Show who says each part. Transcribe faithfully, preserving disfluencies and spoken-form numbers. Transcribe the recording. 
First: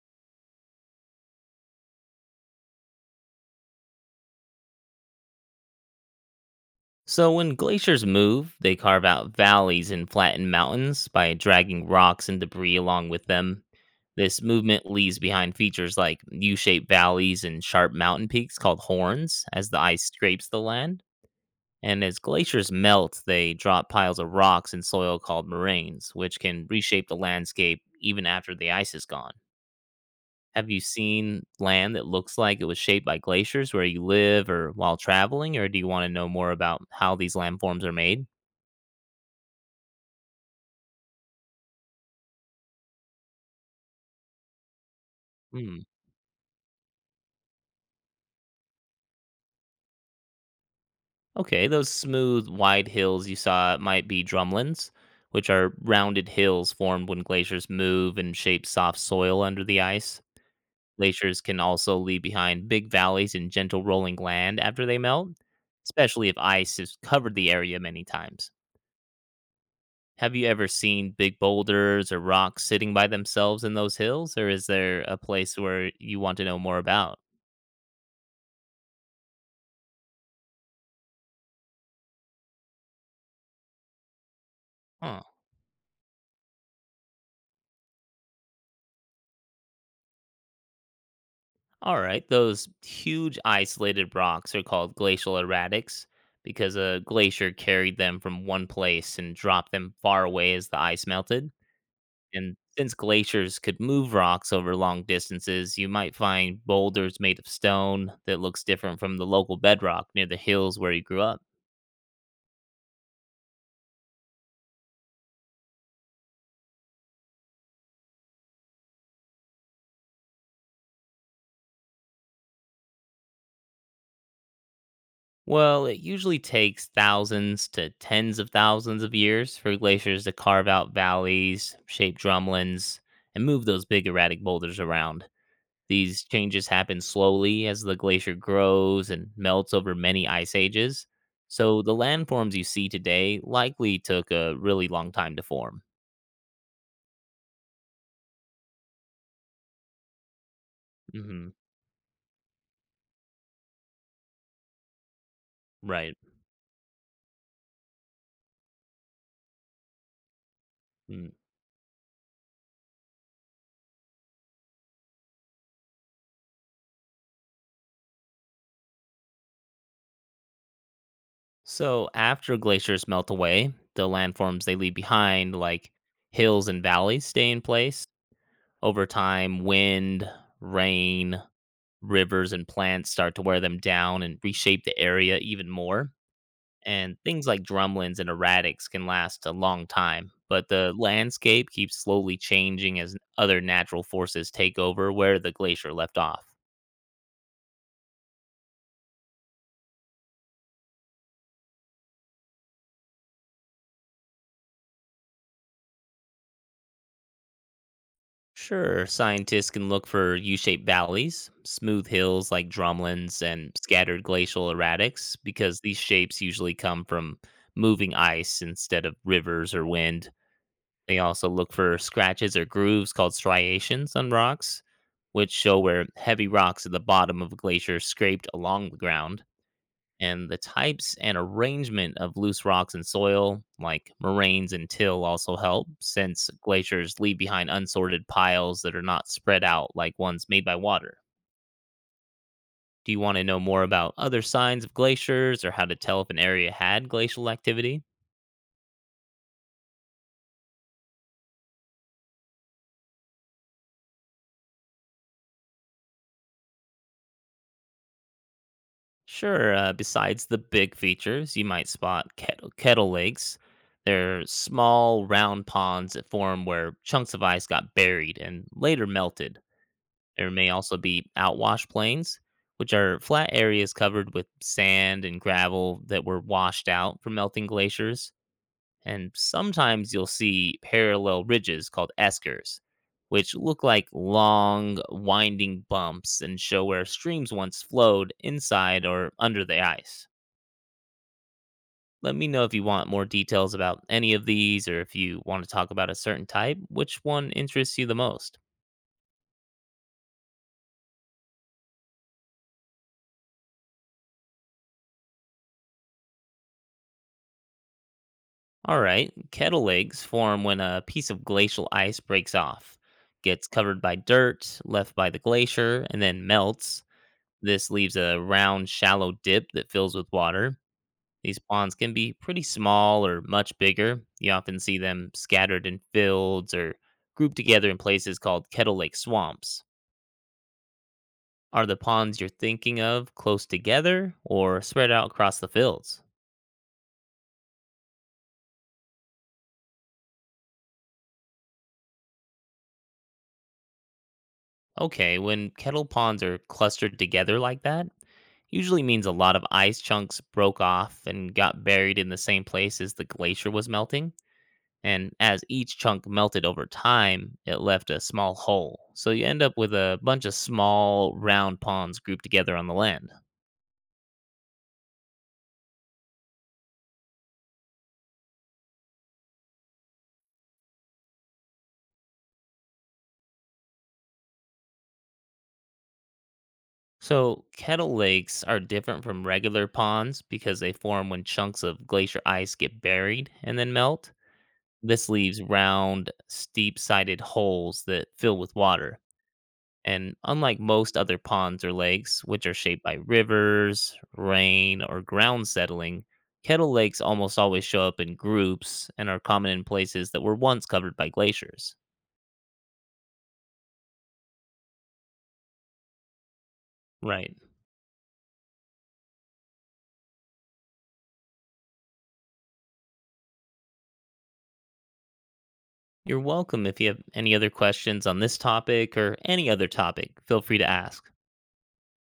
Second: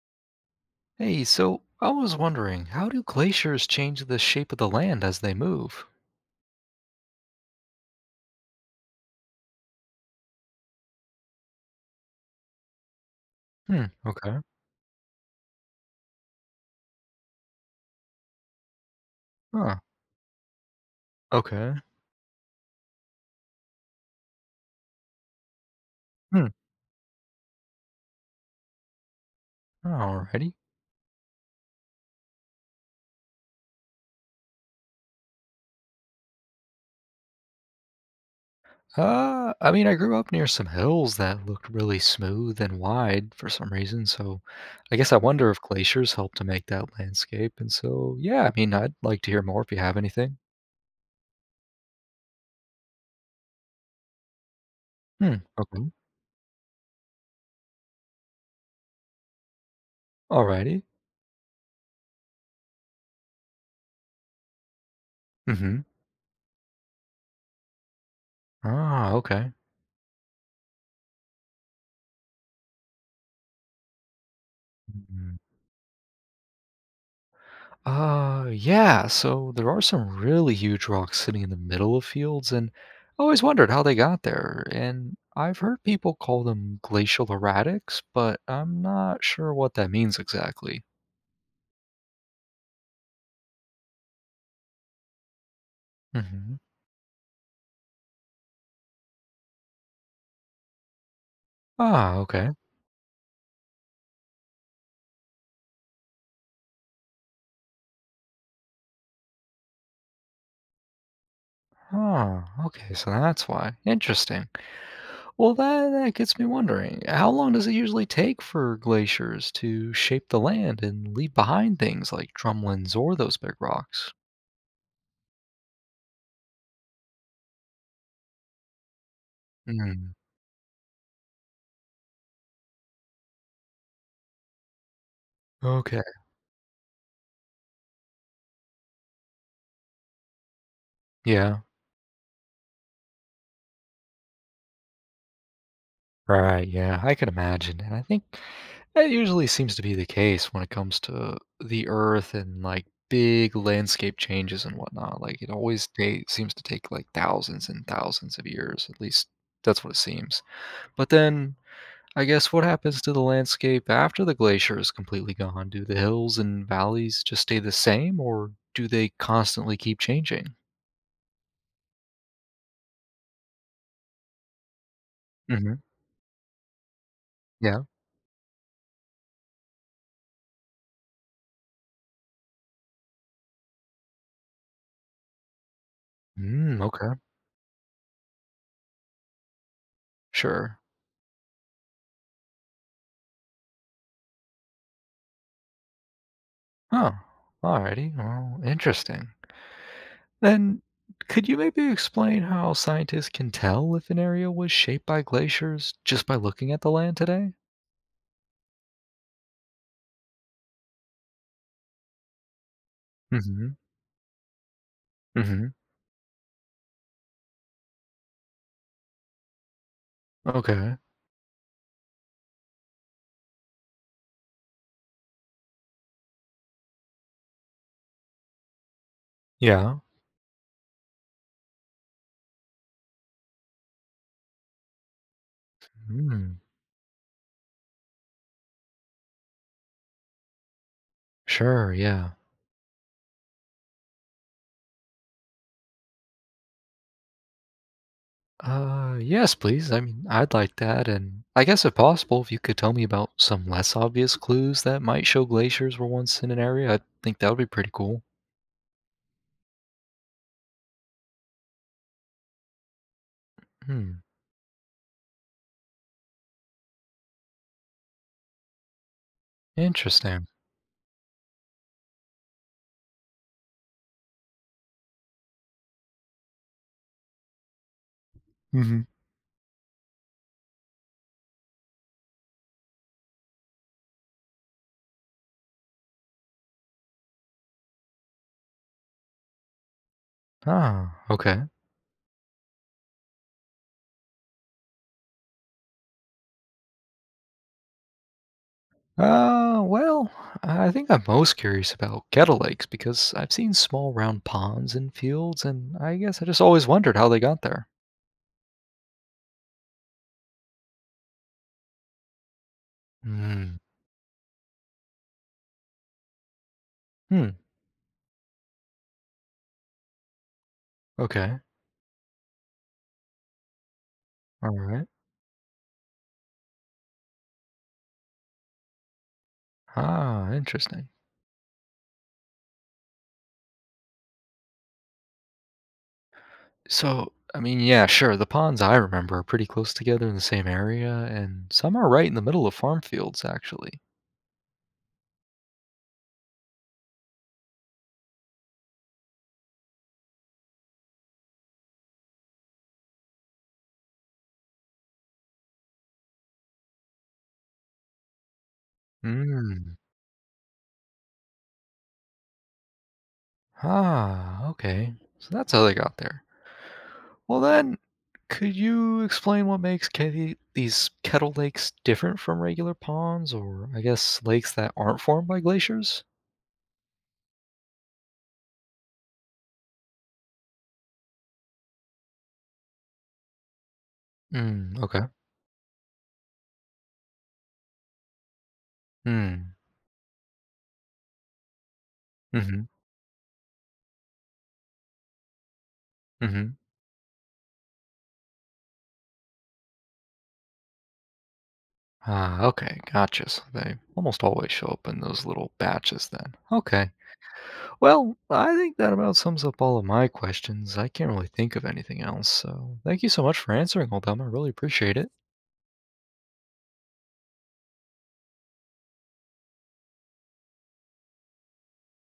Speaker 1: Hey, so I was wondering, how do glaciers change the shape of the land as they move?
Speaker 2: So, when glaciers move, they carve out valleys and flatten mountains by dragging rocks and debris along with them.
Speaker 1: Hmm, okay.
Speaker 2: This movement leaves behind features like U shaped valleys and sharp mountain peaks called horns as
Speaker 1: Huh.
Speaker 2: the ice scrapes the land.
Speaker 1: Okay.
Speaker 2: And as glaciers melt, they drop piles of rocks and soil called moraines, which
Speaker 1: Hmm.
Speaker 2: can reshape the landscape even after the ice is gone.
Speaker 1: Alrighty.
Speaker 2: Have you seen land that looks like it was shaped by glaciers where you live or while traveling, or do you want to know more about how these landforms are made?
Speaker 1: Uh, I mean, I grew up near some hills that looked really smooth and wide for some reason, so I guess I wonder if
Speaker 2: Mm.
Speaker 1: glaciers help to make that landscape. And so, yeah, I mean, I'd like to hear more if you have anything.
Speaker 2: Okay, those smooth, wide hills you saw might be drumlins,
Speaker 1: Hmm.
Speaker 2: which are
Speaker 1: Okay.
Speaker 2: rounded hills formed when glaciers move and shape soft soil under the ice.
Speaker 1: Alrighty.
Speaker 2: Glaciers can also leave behind big valleys and gentle rolling land after they melt,
Speaker 1: Mm-hmm.
Speaker 2: especially if ice has covered the area many times.
Speaker 1: Ah, okay.
Speaker 2: Have you ever seen big boulders or rocks sitting by themselves in those hills, or is there a place where you want to know more about?
Speaker 1: Uh, yeah, so there are some really huge rocks sitting in the middle of fields, and I always wondered how they got there. And
Speaker 2: Huh.
Speaker 1: I've heard people call them glacial erratics, but I'm not sure what that means exactly.
Speaker 2: All right, those huge isolated rocks are called glacial erratics
Speaker 1: Hmm.
Speaker 2: because a glacier carried them from one place and dropped them far away as the ice melted.
Speaker 1: Ah, okay.
Speaker 2: And since glaciers could move rocks over long distances, you might find boulders made of stone that looks different from the local bedrock near the hills where you grew up.
Speaker 1: Oh, okay, so that's why. Interesting. Well, that, that gets me wondering, how long does it usually take for glaciers to shape the land and leave behind things like drumlins or those big rocks?
Speaker 2: Well, it usually takes thousands to tens of thousands of years for
Speaker 1: Mm.
Speaker 2: glaciers to carve out valleys, shape drumlins, and move those big erratic boulders around.
Speaker 1: Okay.
Speaker 2: These changes happen slowly as the glacier grows and melts over many ice ages,
Speaker 1: Yeah.
Speaker 2: so the landforms you see today likely took a really long time to form.
Speaker 1: Right, yeah, I can imagine, and I think that usually seems to be the case when it comes to
Speaker 2: Hmm.
Speaker 1: the Earth and, like, big landscape changes and whatnot, like, it always
Speaker 2: Right.
Speaker 1: ta seems to take, like, thousands and thousands of years, at least that's what it seems. But
Speaker 2: Mm.
Speaker 1: then, I guess what happens to the landscape after the glacier is completely gone? Do the hills and valleys just stay the same, or do they constantly keep changing?
Speaker 2: So after glaciers melt away, the landforms they leave behind,
Speaker 1: Mhm,
Speaker 2: like hills and valleys, stay in
Speaker 1: yeah.
Speaker 2: place. Over time, wind, rain, rivers, and plants start to wear them down and reshape the area even more.
Speaker 1: Mm, okay,
Speaker 2: And things like drumlins and erratics can last a long time, but
Speaker 1: sure.
Speaker 2: the landscape keeps slowly changing as other natural forces take over where the glacier left off.
Speaker 1: Huh, alrighty, well, interesting. Then, could you maybe explain how scientists can tell if an area was shaped by glaciers just by looking at the land today?
Speaker 2: Sure, scientists can look for U shaped valleys, smooth hills like drumlins,
Speaker 1: Mm-hmm.
Speaker 2: and scattered glacial erratics
Speaker 1: Mm-hmm.
Speaker 2: because these shapes usually come from moving ice instead of rivers or wind.
Speaker 1: Okay.
Speaker 2: They also look for scratches or grooves called striations on rocks, which show where heavy rocks at the bottom of a glacier scraped along the ground.
Speaker 1: Yeah.
Speaker 2: And the types and arrangement of loose rocks and soil, like moraines and till, also help, since
Speaker 1: Mm,
Speaker 2: glaciers leave behind unsorted piles that are not spread out like ones made by water.
Speaker 1: sure. Yeah.
Speaker 2: Do you want to know more about other signs of glaciers or how to tell if an area had glacial activity?
Speaker 1: Uh, yes, please. I mean, I'd like that, and I guess if possible, if you could tell me about some less obvious clues that might show glaciers were once in an area, I think that would be pretty cool.
Speaker 2: Sure, uh, besides the big features, you might spot kettle, kettle lakes.
Speaker 1: Hmm.
Speaker 2: They're small, round ponds that form where chunks of ice got buried and later melted.
Speaker 1: Interesting.
Speaker 2: There may also be outwash plains, which are flat areas covered with sand and gravel that were washed out from melting glaciers,
Speaker 1: Mm-hmm.
Speaker 2: and sometimes you'll see parallel ridges called eskers, which look like long, winding bumps and show where streams once flowed inside or under the ice.
Speaker 1: Ah. Okay.
Speaker 2: Let me know if you want more details about any of these or if you want to talk about a certain type, which one interests you the most.
Speaker 1: Uh, well, I think I'm most curious about kettle lakes because I've seen small round ponds in fields, and I guess I just always wondered how they got there.
Speaker 2: All right, kettle lakes form when a piece of glacial ice breaks off, gets
Speaker 1: Hmm.
Speaker 2: covered by dirt left by the glacier, and then melts.
Speaker 1: Hmm.
Speaker 2: This leaves a round, shallow dip that fills with water.
Speaker 1: Okay.
Speaker 2: These ponds can be pretty small or much bigger. You
Speaker 1: All
Speaker 2: often see
Speaker 1: right.
Speaker 2: them scattered in fields or grouped together in places called Kettle Lake swamps.
Speaker 1: Ah, interesting.
Speaker 2: Are the ponds you're thinking of close together or spread out across the fields?
Speaker 1: So, I mean, yeah, sure. The ponds I remember are pretty close together in the same area, and some are right in the middle of farm fields, actually.
Speaker 2: Okay, when kettle ponds are clustered together like that, usually means a lot of ice chunks broke off and got buried in the same place as the glacier was melting. And as each chunk melted over time, it left a small hole. So you end up with
Speaker 1: Hmm.
Speaker 2: a bunch of small, round ponds grouped together on the land.
Speaker 1: Ah, okay. So that's how they got there. Well, then, could you explain what makes ke- these kettle lakes different from regular ponds, or I guess lakes that aren't formed by glaciers?
Speaker 2: So, kettle lakes are different from regular ponds because they form when chunks of glacier ice get buried and then melt.
Speaker 1: Mm, okay.
Speaker 2: This leaves round, steep sided holes that fill with water.
Speaker 1: Mm,
Speaker 2: And unlike most other ponds or lakes, which are
Speaker 1: mm-hmm,
Speaker 2: shaped by rivers, rain, or ground settling,
Speaker 1: mm-hmm.
Speaker 2: kettle lakes almost always show up in groups and are common in places that were once covered by glaciers.
Speaker 1: Ah, okay, gotcha. So they almost always show up in those little batches then. Okay.
Speaker 2: Right.
Speaker 1: Well, I think that about sums up all of my questions. I can't really think of anything else, so thank you so much for answering all them. I really appreciate it.
Speaker 2: You're welcome. If you have any other questions on this topic or any other topic, feel free to ask.